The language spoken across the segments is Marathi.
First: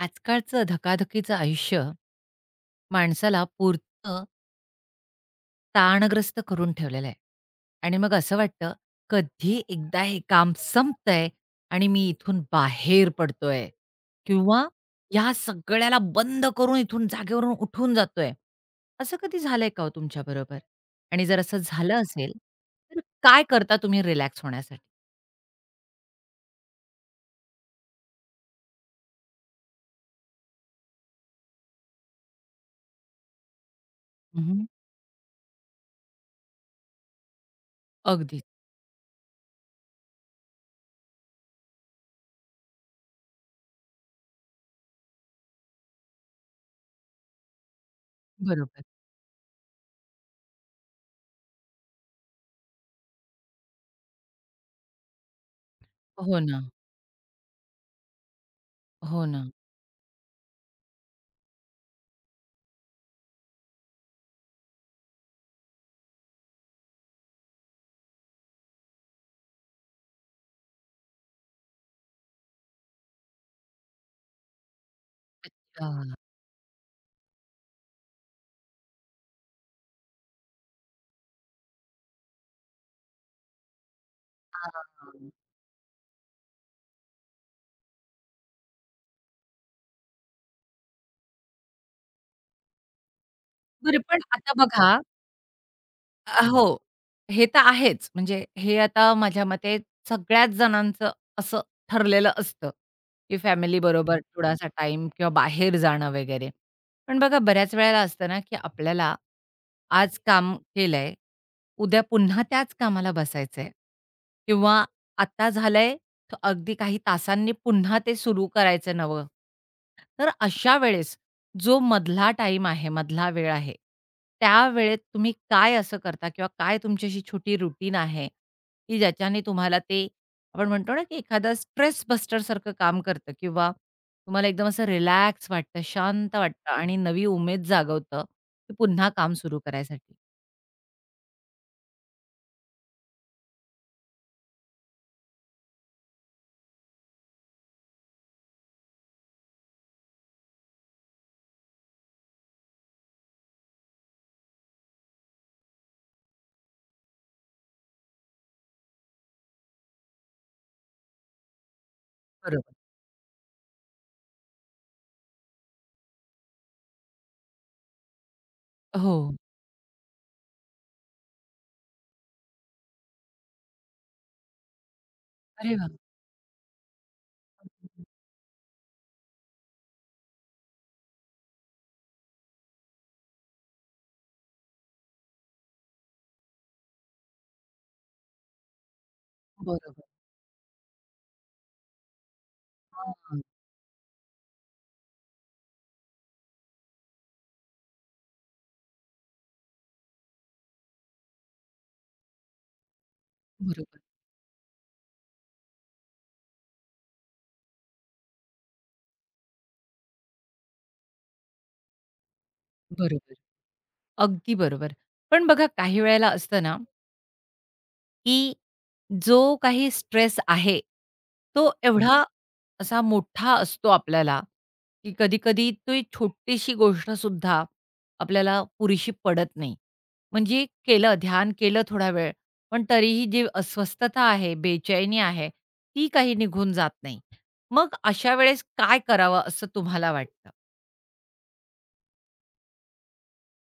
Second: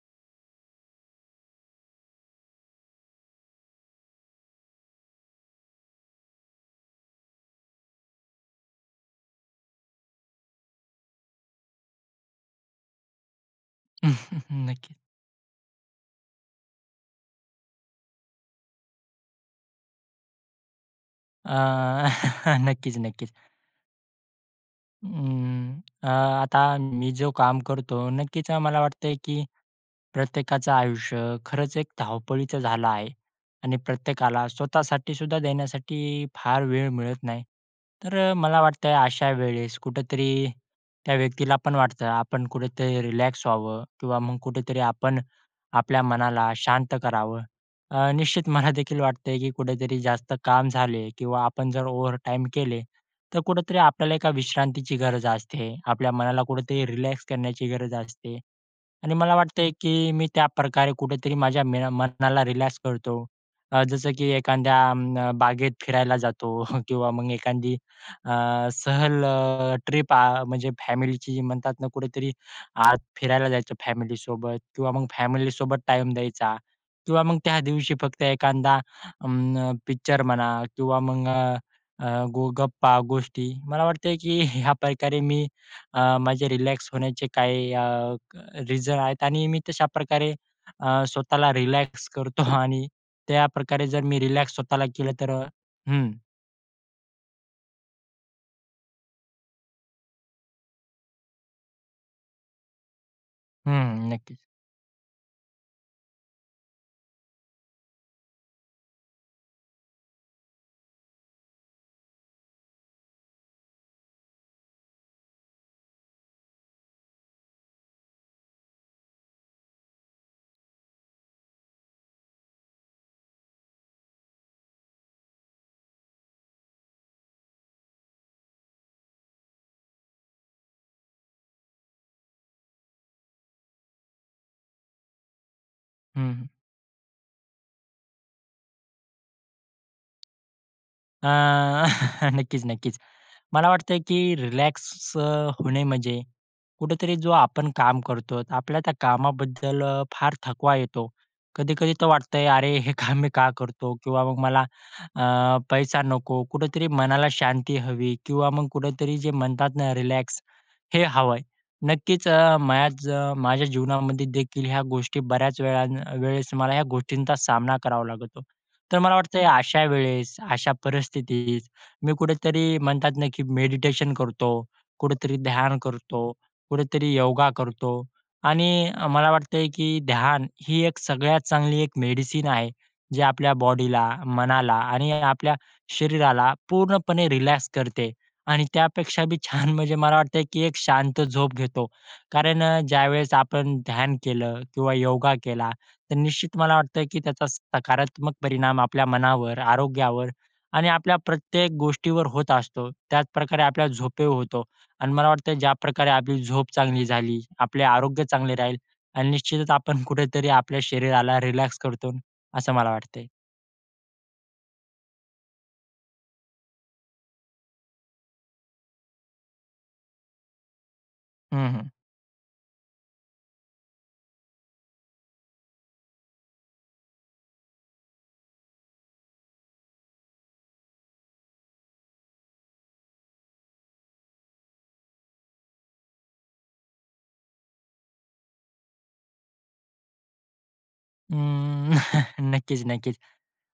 आजकालचं धकाधकीचं आयुष्य, माणसाला पुरतं ताणग्रस्त करून ठेवलेलं आहे आणि मग असं वाटतं कधी एकदा हे काम संपतंय आणि मी इथून बाहेर पडतोय. किंवा नक्की. या सगळ्याला बंद करून इथून जागेवरून उठून जातोय. असं कधी झालंय का हो तुमच्या बरोबर? आणि जर असं अ, झालं असेल नक्कीच, तर नक्कीच. काय करता तुम्ही रिलॅक्स होण्यासाठी? अं, अ, आता मी जो काम करतो नक्कीच अ, मला वाटतंय की प्रत्येकाचं आयुष्य खरंच एक धावपळीचं झालं आहे आणि हं, प्रत्येकाला हं. स्वतःसाठी सुद्धा देण्यासाठी फार वेळ मिळत नाही. तर अगदीच. मला वाटतंय अशा वेळेस कुठेतरी त्या व्यक्तीला पण वाटतं आपण कुठेतरी रिलॅक्स व्हावं किंवा मग कुठेतरी आपण आपल्या मनाला शांत करावं. अ, निश्चित मला बरोबर. देखील वाटतंय, की कुठेतरी जास्त काम झाले किंवा आपण जर ओव्हरटाईम केले तर कुठेतरी आपल्याला एका विश्रांतीची गरज असते. आपल्या हो मनाला ना. कुठेतरी रिलॅक्स करण्याची गरज असते आणि हो मला ना. वाटतंय, की मी त्याप्रकारे कुठेतरी माझ्या मैना मनाला रिलॅक्स करतो. अ, जसं की एखाद्या अं, बागेत फिरायला जातो किंवा मग एखादी अ, सहल ट्रिप अ, म्हणजे फॅमिलीची म्हणतात ना कुठेतरी आत फिरायला जायचं फॅमिलीसोबत. किंवा मग फॅमिलीसोबत टाईम अच्छा. द्यायचा किंवा मग त्या दिवशी फक्त एखादा अं, पिक्चर म्हणा किंवा मग अ, अ, गो गप्पा गोष्टी. मला वाटतं की ह्या प्रकारे हां. मी अ, माझे रिलॅक्स होण्याचे काही अ, रिझन आहेत आणि मी तशाप्रकारे अ, स्वतःला रिलॅक्स करतो आणि त्याप्रकारे बरं जर मी पण आता रिलॅक्स स्वतःला बघा केलं तर अ हं. अ, हो, हे तर आहेच म्हणजे हे आता माझ्या मते सगळ्याच जणांचं असं ठरलेलं असतं, की हं, फॅमिलीबरोबर नक्कीच. थोडासा टाईम किंवा बाहेर जाणं वगैरे. पण बघा बऱ्याच वेळेला असतं ना, की आपल्याला आज काम केलंय उद्या पुन्हा त्याच कामाला बसायचंय किंवा आता झालंय तर अगदी काही तासांनी पुन्हा ते सुरू करायचं नवं. तर अशा वेळेस जो मधला टाईम आहे मधला वेळ आहे, त्यावेळेत तुम्ही काय असं करता किंवा काय तुमची अशी छोटी रुटीन आहे? की ज्याच्याने तुम्हाला ते आपण म्हणतो ना की एखादा स्ट्रेस बस्टर सारखं काम करतं किंवा तुम्हाला एकदम असं रिलॅक्स वाटतं, हं, शांत हं. वाटतं आणि नवी उमेद जागवतं की पुन्हा काम सुरू करायसाठी? अ, नक्कीच, नक्कीच. मला वाटतंय की रिलॅक्स अ, होणे म्हणजे कुठेतरी जो आपण काम करतो आपल्या त्या कामाबद्दल फार थकवा येतो. कधी-कधी तर वाटतंय अरे, हे काम मी का करतो? किंवा मग मला, अ, पैसा नको, कुठेतरी मनाला शांती हवी किंवा मग कुठेतरी जे म्हणतात ना रिलॅक्स हे हवं आहे. नक्कीच अ, बरोबर. माझ माझ्या जीवनामध्ये देखील ह्या गोष्टी बऱ्याच वेळा वेळेस मला ह्या गोष्टींचा सामना करावा लागतो. तर मला हो. वाटतं या अशा, वेळेस अशा परिस्थितीत मी कुठेतरी म्हणतात ना की मेडिटेशन करतो. कुठेतरी अरे ध्यान वा! करतो, कुठेतरी योगा करतो आणि मला वाटतंय, की ध्यान ही एक सगळ्यात चांगली एक मेडिसिन आहे. जे आपल्या बॉडीला, मनाला आणि आपल्या शरीराला पूर्णपणे रिलॅक्स करते आणि त्यापेक्षाबी छान म्हणजे बरोबर. मला वाटतं, की एक शांत झोप घेतो. कारण अ, हं, ज्यावेळेस हं. आपण ध्यान केलं, किंवा योगा केला तर निश्चित मला वाटतं की त्याचा सकारात्मक परिणाम आपल्या मनावर, आरोग्यावर आणि आपल्या प्रत्येक गोष्टीवर होत असतो. त्याचप्रकारे आपल्याला बरोबर. झोप होतो अन् मला वाटतं ज्याप्रकारे आपली झोप चांगली झाली आपले आरोग्य चांगले राहील अन् निश्चितच आपण कुठेतरी आपल्या शरीराला रिलॅक्स करतो असं मला वाटते. बरोबर. अगदी बरोबर. पण बघा काही वेळेला असत ना की जो काही स्ट्रेस आहे, तो हं, हं. एवढा असा मोठा असतो आपल्याला, की कधी-कधी ती छोटीशी गोष्टसुद्धा आपल्याला पुरेशी पडत नाही. म्हणजे केलं ध्यान केलं थोडा वेळ, पण तरीही जी अस्वस्थता आहे, बेचैनी आहे, ती काही निघून जात नाही. मग अशा वेळेस काय करावं असं तुम्हाला वाटतं? अं, नक्कीच-नक्कीच.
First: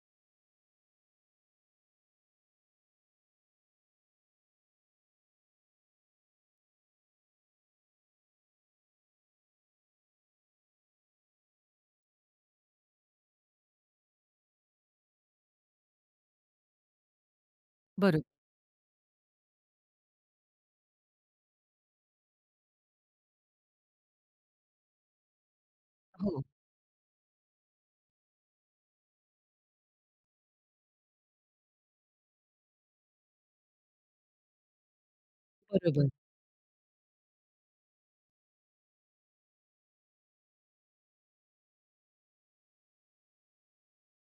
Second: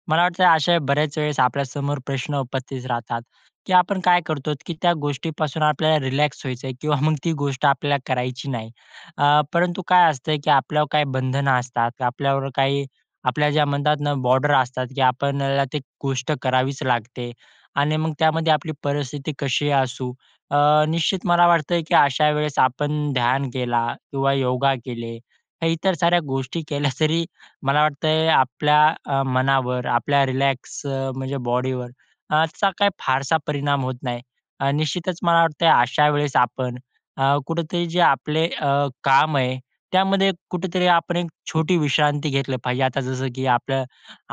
मला वाटतं अशा बऱ्याच वेळेस आपल्या समोर प्रश्न उपस्थित राहतात, की आपण काय करतो, की त्या गोष्टीपासून आपल्याला रिलॅक्स व्हायचंय किंवा मग ती गोष्ट आपल्याला करायची नाही. अ, परंतु काय असतं, की आपल्यावर काही बंधनं असतात. आपल्यावर काही आपल्या ज्या म्हणतात ना बॉर्डर असतात, की आपल्याला ती गोष्ट करावीच लागते आणि मग बरं. त्यामध्ये आपली परिस्थिती कशी असू. अ, निश्चित मला वाटतं, की अशा वेळेस आपण ध्यान केला किंवा योगा केले इतर साऱ्या हो. गोष्टी केल्या, तरी मला वाटतं आपल्या अ, मनावर आपल्या रिलॅक्स अ, म्हणजे बॉडीवर अ, याचा काही फारसा परिणाम होत नाही. अ, निश्चितच मला वाटतं अशा बरोबर. वेळेस आपण अ, कुठेतरी जे आपले अ, काम आहे, त्यामध्ये कुठेतरी आपण एक छोटी विश्रांती घेतली पाहिजे. आता जसं की आपलं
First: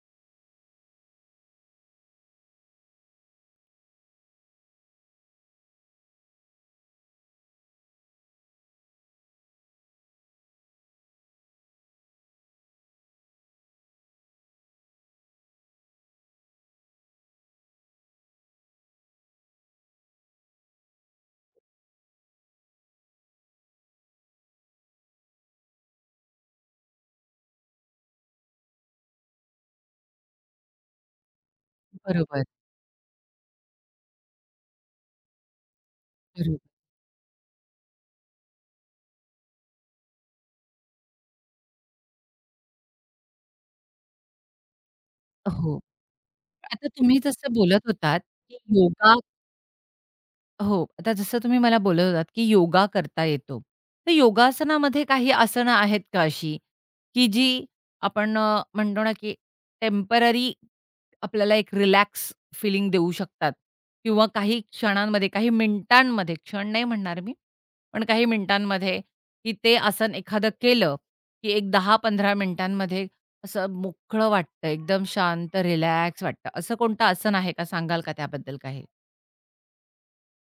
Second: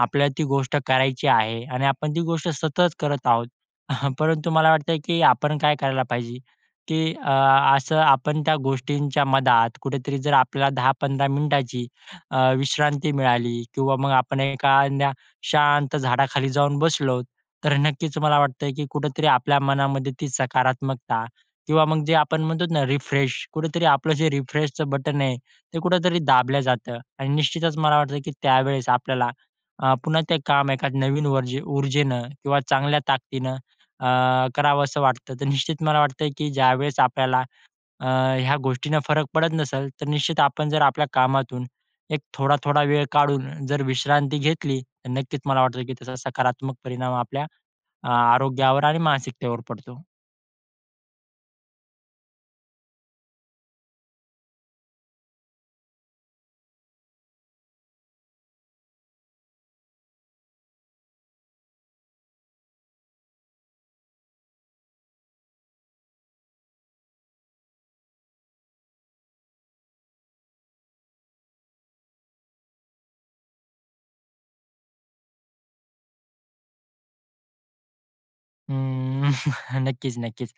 आपल्याला ती गोष्ट करायची आहे आणि आपण ती गोष्ट सतत करत आहोत. परंतु मला वाटतं, की आपण काय करायला पाहिजे, की अ, असं आपण त्या गोष्टींच्या मधात कुठेतरी जर आपल्याला 10-15 मिनिटाची अ, विश्रांती मिळाली किंवा मग आपण एखाद्या शांत झाडाखाली जाऊन बसलो, तर नक्कीच मला वाटतं, की कुठेतरी आपल्या मनामध्ये ती सकारात्मकता किंवा मग जे आपण म्हणतो ना रिफ्रेश, कुठेतरी आपलं जे रिफ्रेशच बटन आहे ते कुठेतरी दाबलं जातं. आणि निश्चितच मला वाटतं की त्यावेळेस आपल्याला अ, पुन्हा ते काम एका नवीन वर्जी ऊर्जेनं बरोबर. किंवा चांगल्या ताकदीनं अ, करावंस वाटतं. तर निश्चित मला वाटतं की बरं. ज्यावेळेस आपल्याला अ, ह्या गोष्टींना फरक पडत नसेल, तर निश्चित आपण जर आपल्या कामातून एक थोडा-थोडा वेळ काढून जर विश्रांती घेतली, तर नक्कीच मला हो. वाटतं, की त्याचा सकारात्मक आता परिणाम तुम्ही आपल्या जसं बोलत होतात की आरोग्यावर आणि योगा, मानसिकतेवर पडतो. हो, आता जसं तुम्ही मला बोलत होतात, की योगा करता येतो. तर योगासनामध्ये काही आसनं आहेत का अशी, की जी आपण अ, म्हणतो ना की टेम्पररी आपल्याला एक रिलॅक्स फिलिंग देऊ शकतात, किंवा काही क्षणांमध्ये, काही मिनिटांमध्ये, क्षण नाही म्हणणार मी, पण काही मिनिटांमध्ये, की ते आसन एखादं केलं की एक 10-15 मिनिटांमध्ये असं मोकळं वाटतं, एकदम शांत रिलॅक्स वाटतं, असं कोणतं आसन आहे का, सांगाल का त्याबद्दल काही? अं, नक्कीच, नक्कीच.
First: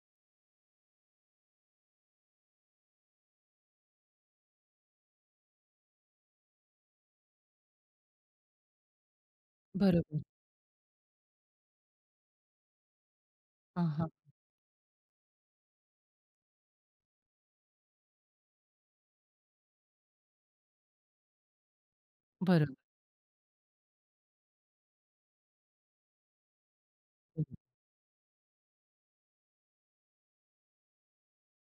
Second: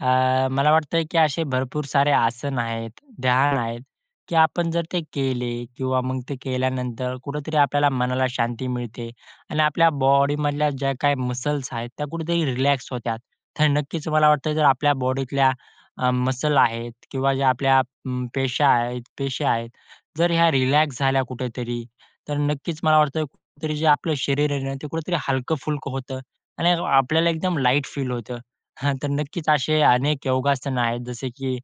अ, मला वाटतं की असे भरपूर सारे आसन आहेत, ध्यान आहेत, की आपण जर ते केले किंवा मग ते केल्यानंतर कुठेतरी आपल्याला मनाला शांती मिळते आणि आपल्या बरोबर. बॉडीमधल्या ज्या काही मसल्स आहेत, त्या कुठेतरी रिलॅक्स होतात. तर नक्कीच आहां. मला वाटतं, जर आपल्या बॉडीतल्या अ, मसल आहेत किंवा जे आपल्या म पेशा आहेत पेशे आहेत, जर ह्या रिलॅक्स झाल्या कुठेतरी, तर बरं. नक्कीच मला वाटतं कुठेतरी जे आपलं शरीर आहे ना, ते कुठेतरी हलकं-फुलकं होतं आणि आपल्याला हं, हं. एकदम लाईट फील होतं. हां, तर नक्कीच असे अनेक योगासनं आहेत, जसे की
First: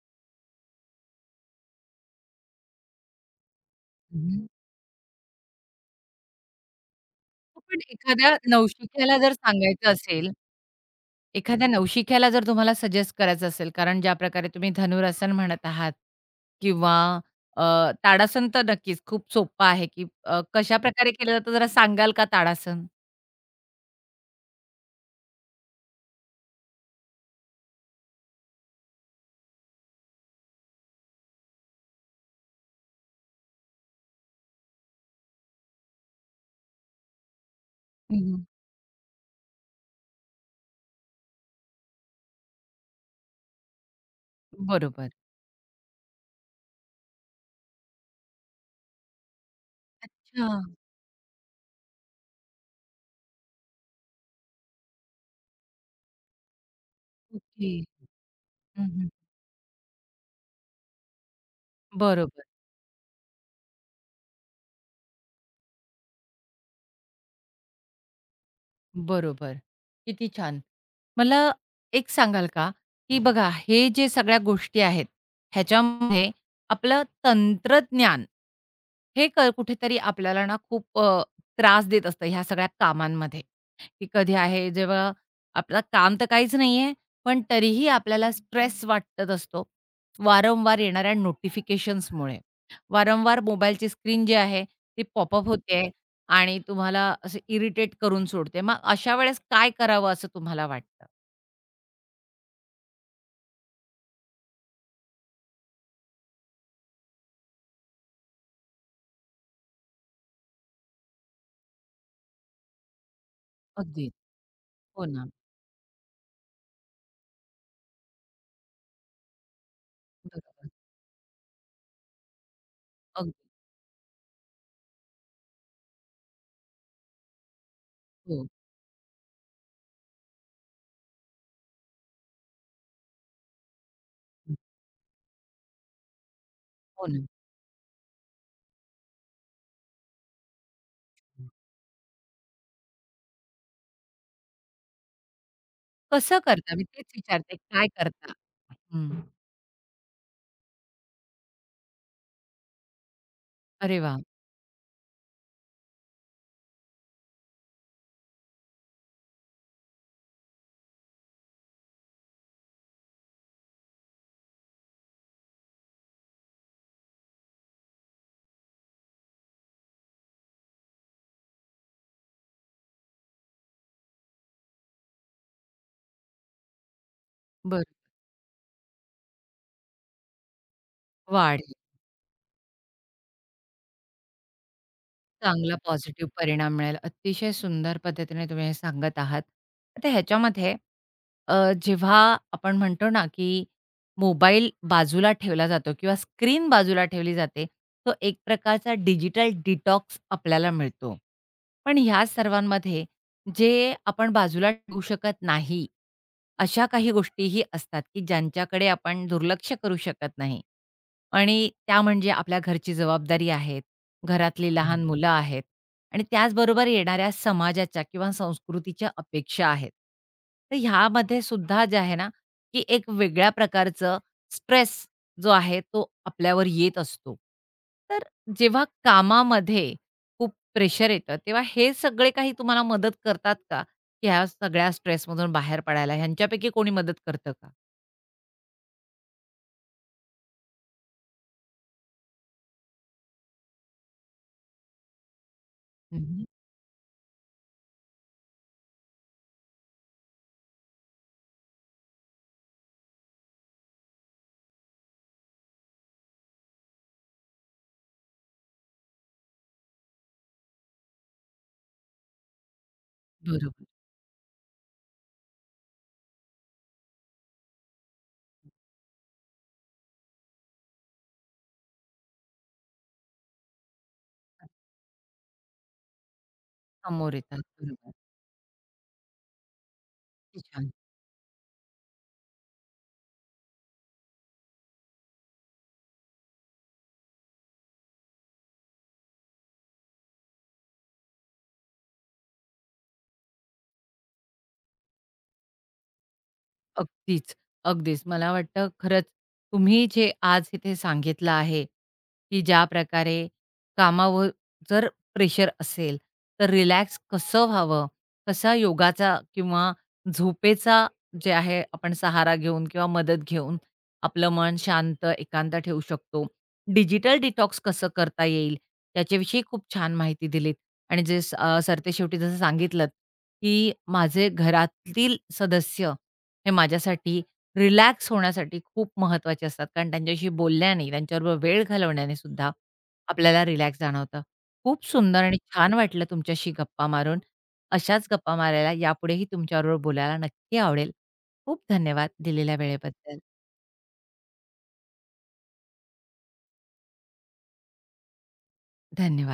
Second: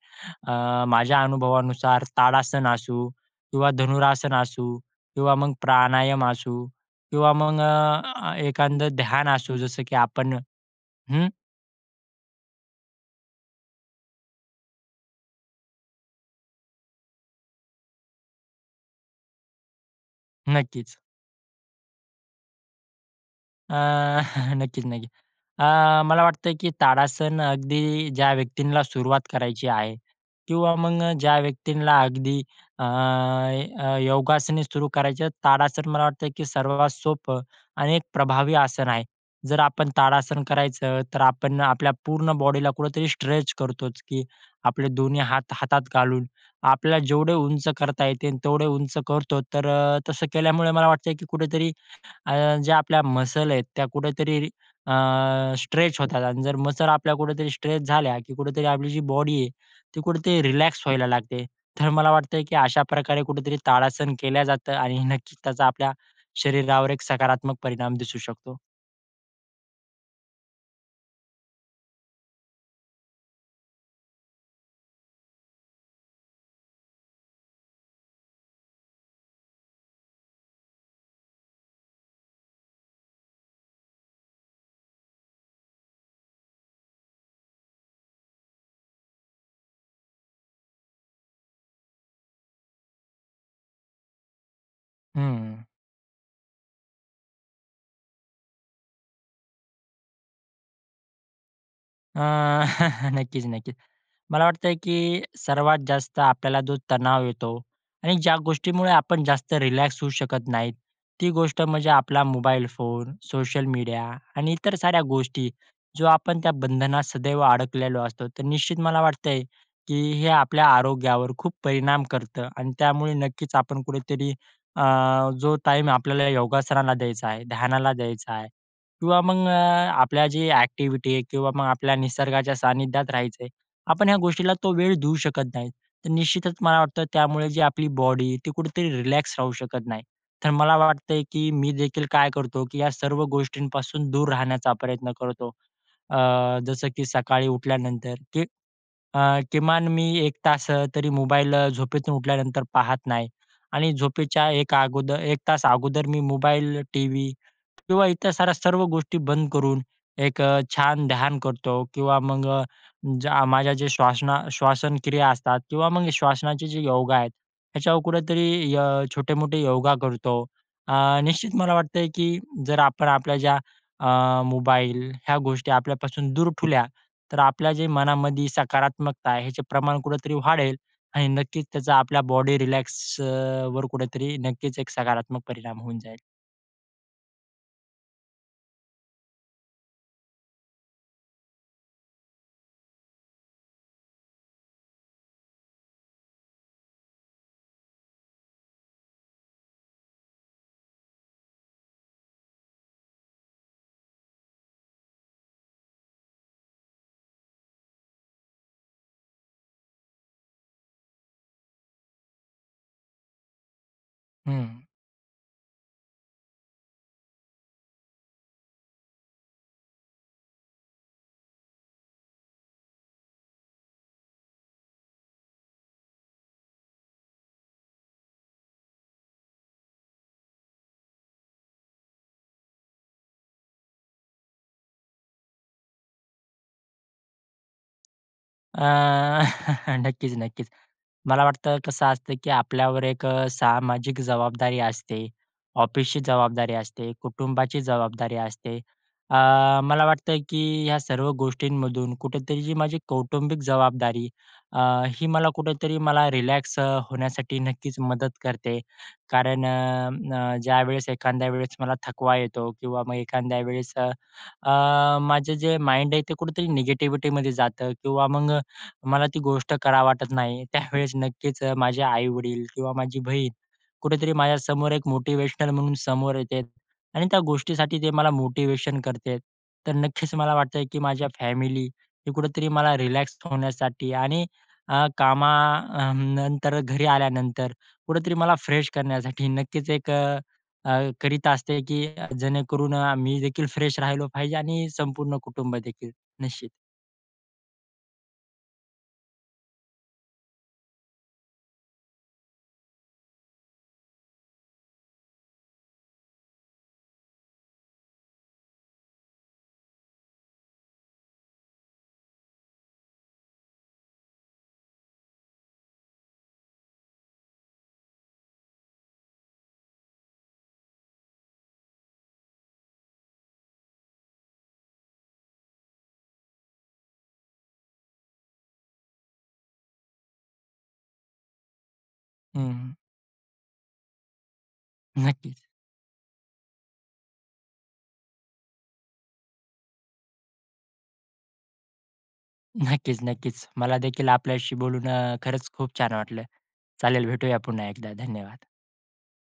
अ, माझ्या अनुभवानुसार ताडासन असू किंवा हं, धनुरासन हं. असू किंवा मग प्राणायाम असू किंवा हो, मग पण अ, अ, एखाद्या एखादं नवशिक्याला ध्यान जर असू जसं सांगायचं की असेल, आपण हं. एखाद्या नवशिक्याला जर तुम्हाला सजेस्ट करायचं असेल, कारण ज्या प्रकारे तुम्ही धनुरासन म्हणत आहात किंवा अ, ताडासन, तर नक्कीच खूप सोप्पं आहे की कशा नक्कीच. प्रकारे केलं जातं, जरा सांगाल का ताडासन? अ, नक्कीच, नक्की. अ, मला वाटतंय की ताडासन अगदी ज्या व्यक्तींना सुरुवात करायची आहे किंवा मग अ, ज्या व्यक्तींना अगदी अ, अ, योगासने सुरू करायची आहेत, ताडासन मला वाटतं की सर्वात सोपं आणि एक हं, हं. प्रभावी आसन आहे. जर आपण ताडासन करायचं, तर आपण आपल्या पूर्ण बॉडीला कुठेतरी स्ट्रेच करतोच की आपले बरोबर. दोन्ही हात हातात घालून आपल्याला जेवढे उंच करता येते तेवढे उंच करतो, तर अ, तसं केल्यामुळे अच्छा. मला वाटते की कुठेतरी अ, ज्या आपल्या मसल आहेत त्या कुठेतरी अ, स्ट्रेच होतात. आणि जर मसल्स आपल्या कुठेतरी ओके. स्ट्रेच झाल्या की कुठेतरी हं, आपली जी हं. बॉडी आहे ती कुठेतरी रिलॅक्स व्हायला लागते. तर मला वाटतं बरोबर. की अशा प्रकारे कुठेतरी ताडासन केलं जातं आणि नक्की त्याचा आपल्या शरीरावर एक सकारात्मक परिणाम दिसू शकतो. बरोबर, किती छान. मला एक सांगाल का की बघा हे जे सगळ्या गोष्टी आहेत, ह्याच्यामध्ये आपलं तंत्रज्ञान हे क कुठेतरी आपल्याला ना खूप अ, त्रास देत असतं ह्या सगळ्या कामांमध्ये. की कधी आहे जेव्हा आपलं काम तर काहीच नाहीये, पण तरीही आपल्याला स्ट्रेस वाटत असतो. वारंवार येणाऱ्या नोटिफिकेशन्समुळे, वारंवार मोबाईलची स्क्रीन जी आहे ती पॉपअप हं. होतेय आणि तुम्हाला असे इरिटेट करून सोडते. मग अशा वेळेस काय करावं असं तुम्हाला वाटतं? अ, नक्कीच, नक्कीच. मला वाटतंय की सर्वात जास्त आपल्याला जो तणाव येतो आणि ज्या गोष्टीमुळे आपण जास्त रिलॅक्स होऊ शकत नाही, ती गोष्ट म्हणजे आपला मोबाईल फोन, सोशल मीडिया अगदी. आणि इतर साऱ्या हो ना. गोष्टी. जो आपण त्या बंधनात सदैव अडकलेलो असतो, तर निश्चित मला वाटतंय की हे आपल्या बरोबर. आरोग्यावर खूप परिणाम करतं अन् त्यामुळे अगदी. नक्कीच आपण कुठेतरी, अ, जो टाईम आपल्याला योगासनाला द्यायचा आहे, ध्यानाला द्यायचा आहे हो. किंवा मग आपल्या जे एक्टिव्हिटी आहे किंवा मग आपल्या निसर्गाच्या सानिध्यात राहायचं आहे, आपण ह्या गोष्टीला तो वेळ देऊ शकत नाही. तर निश्चितच मला वाटतं हो ना. त्यामुळे जी आपली बॉडी ती कुठेतरी रिलॅक्स राहू शकत नाही. तर मला वाटतंय, की मी देखील काय करतो की या सर्व गोष्टींपासून दूर राहण्याचा प्रयत्न करतो. अ, कसं करता? मी जसं की तेच सकाळी विचारते काय उठल्यानंतर, करता? की अ, हं. किमान मी 1 तास अ, तरी मोबाईल झोपेतून उठल्यानंतर पाहत नाही आणि अरे वाह! झोपेच्या एक अगोदर 1 तास अगोदर मी मोबाईल, टीव्ही किंवा इतर साऱ्या सर्व गोष्टी बंद करून एक अ, छान ध्यान करतो किंवा मग अ, ज्या माझ्या जे श्वासना श्वासनक्रिया असतात किंवा मग श्वासनाचे जे योग आहेत, ह्याच्यावर कुठेतरी अ, छोटे-मोठे योगा करतो अ, निश्चित मला वाटतंय, की जर आपण आपल्या ज्या अ, मोबाईल ह्या गोष्टी आपल्यापासून दूर ठेवल्या. तर आपल्या बरं. जे मनामध्ये सकारात्मकता आहे याचे प्रमाण कुठेतरी वाढेल आणि वाढ. नक्कीच त्याचा आपल्या बॉडी रिलॅक्स अ, वर कुठेतरी नक्कीच एक सकारात्मक चांगला परिणाम होऊन जाईल. पॉझिटिव्ह परिणाम मिळेल. अतिशय सुंदर पद्धतीने तुम्ही हे सांगत आहात. तर ह्याच्यामध्ये अ, जेव्हा आपण म्हणतो ना, की मोबाईल बाजूला ठेवला जातो किंवा स्क्रीन बाजूला ठेवली जाते. तो एक प्रकारचा डिजिटल डिटॉक्स आपल्याला मिळतो. पण या सर्वांमध्ये जे आपण बाजूला ठेवू शकत नाही, अशा काही गोष्टीही असतात की ज्यांच्याकडे आपण दुर्लक्ष करू शकत नाही आणि त्या म्हणजे आपल्या घरची जबाबदारी आहे, घरातली हं. लहान मुलं आहेत आणि त्याच बरोबर येणाऱ्या समाजाच्या किंवा संस्कृतीच्या अपेक्षा आहेत. तर ह्यामध्ये सुद्धा जे आहे ना की एक वेगळ्या प्रकारचं स्ट्रेस जो आहे तो आपल्यावर येत असतो. तर जेव्हा कामामध्ये खूप प्रेशर येतं तेव्हा हे सगळे काही तुम्हाला मदत करतात का? ह्या सगळ्या स्ट्रेसमधून बाहेर पडायला, ह्यांच्यापैकी कोणी मदत करत का? अ नक्कीच, नक्कीच. मला वाटतं कसं असतं, की आपल्यावर एक सामाजिक जबाबदारी असते, हं, ऑफिसची हं. जबाबदारी असते, कुटुंबाची जबाबदारी असते. अ, मला वाटतं की ह्या सर्व गोष्टींमधून कुठेतरी जी माझी कौटुंबिक जबाबदारी, अ, ही मला कुठेतरी मला रिलॅक्स अ, होण्यासाठी नक्कीच मदत करते. कारण अ, अ, ज्यावेळेस, एखाद्या वेळेस मला थकवा येतो, किंवा मग एखाद्या बरोबर. वेळेस अ, अ, माझं जे माइंड आहे, ते कुठेतरी निगेटिव्हिटीमध्ये जातं किंवा मग अ, मला ती गोष्ट करावी वाटत नाही. त्यावेळेस नक्कीच माझे आईवडील किंवा माझी बहीण कुठेतरी माझ्यासमोर एक मोटिव्हेशनल म्हणून समोर येते आणि समोर त्या येतात, गोष्टीसाठी ते बरोबर. मला मोटिव्हेशन करते. तर नक्कीच मला किती वाटतं, छान. की माझ्या फॅमिली ही कुठेतरी मला रिलॅक्स होण्यासाठी आणि अ, कामानंतर घरी आल्यानंतर कुठेतरी मला फ्रेश करण्यासाठी नक्कीच एक अ, अ, करीत असते की जेणेकरून अ, मी देखील फ्रेश राहिलो पाहिजे आणि संपूर्ण कुटुंब देखील निश्चित. अगदीच, अगदीच. मला वाटतं खरंच तुम्ही जे आज इथे सांगितलं, आहे की ज्याप्रकारे कामावर जर प्रेशर असेल, तर रिलॅक्स कसं व्हावं, कसा योगाचा किंवा झोपेचा जे आहे, आपण सहारा घेऊन किंवा मदत घेऊन आपलं मन शांत, एकांत ठेवू शकतो. डिजिटल डिटॉक्स कसं करता येईल, त्याच्याविषयी खूप छान माहिती दिलीत आणि जे अ, सरते शेवटी जसं सांगितलंत, की माझे घरातील सदस्य हे माझ्यासाठी रिलॅक्स होण्यासाठी खूप महत्त्वाचे असतात. कारण त्यांच्याशी बोलल्याने, त्यांच्याबरोबर वेळ घालवण्याने सुद्धा हं. आपल्याला रिलॅक्स जाणवतं. खूप सुंदर आणि नक्कीच. छान वाटलं तुमच्याशी गप्पा मारून. अशाच गप्पा मारायला, यापुढेही तुमच्याबरोबर बोलायला नक्की आवडेल. खूप धन्यवाद दिलेल्या नक्कीच, वेळेबद्दल. नक्कीच. मला देखील आपल्याशी बोलून अ, खरंच खूप छान वाटलं. चालेल, भेटूया पुन्हा एकदा. धन्यवाद. धन्यवाद.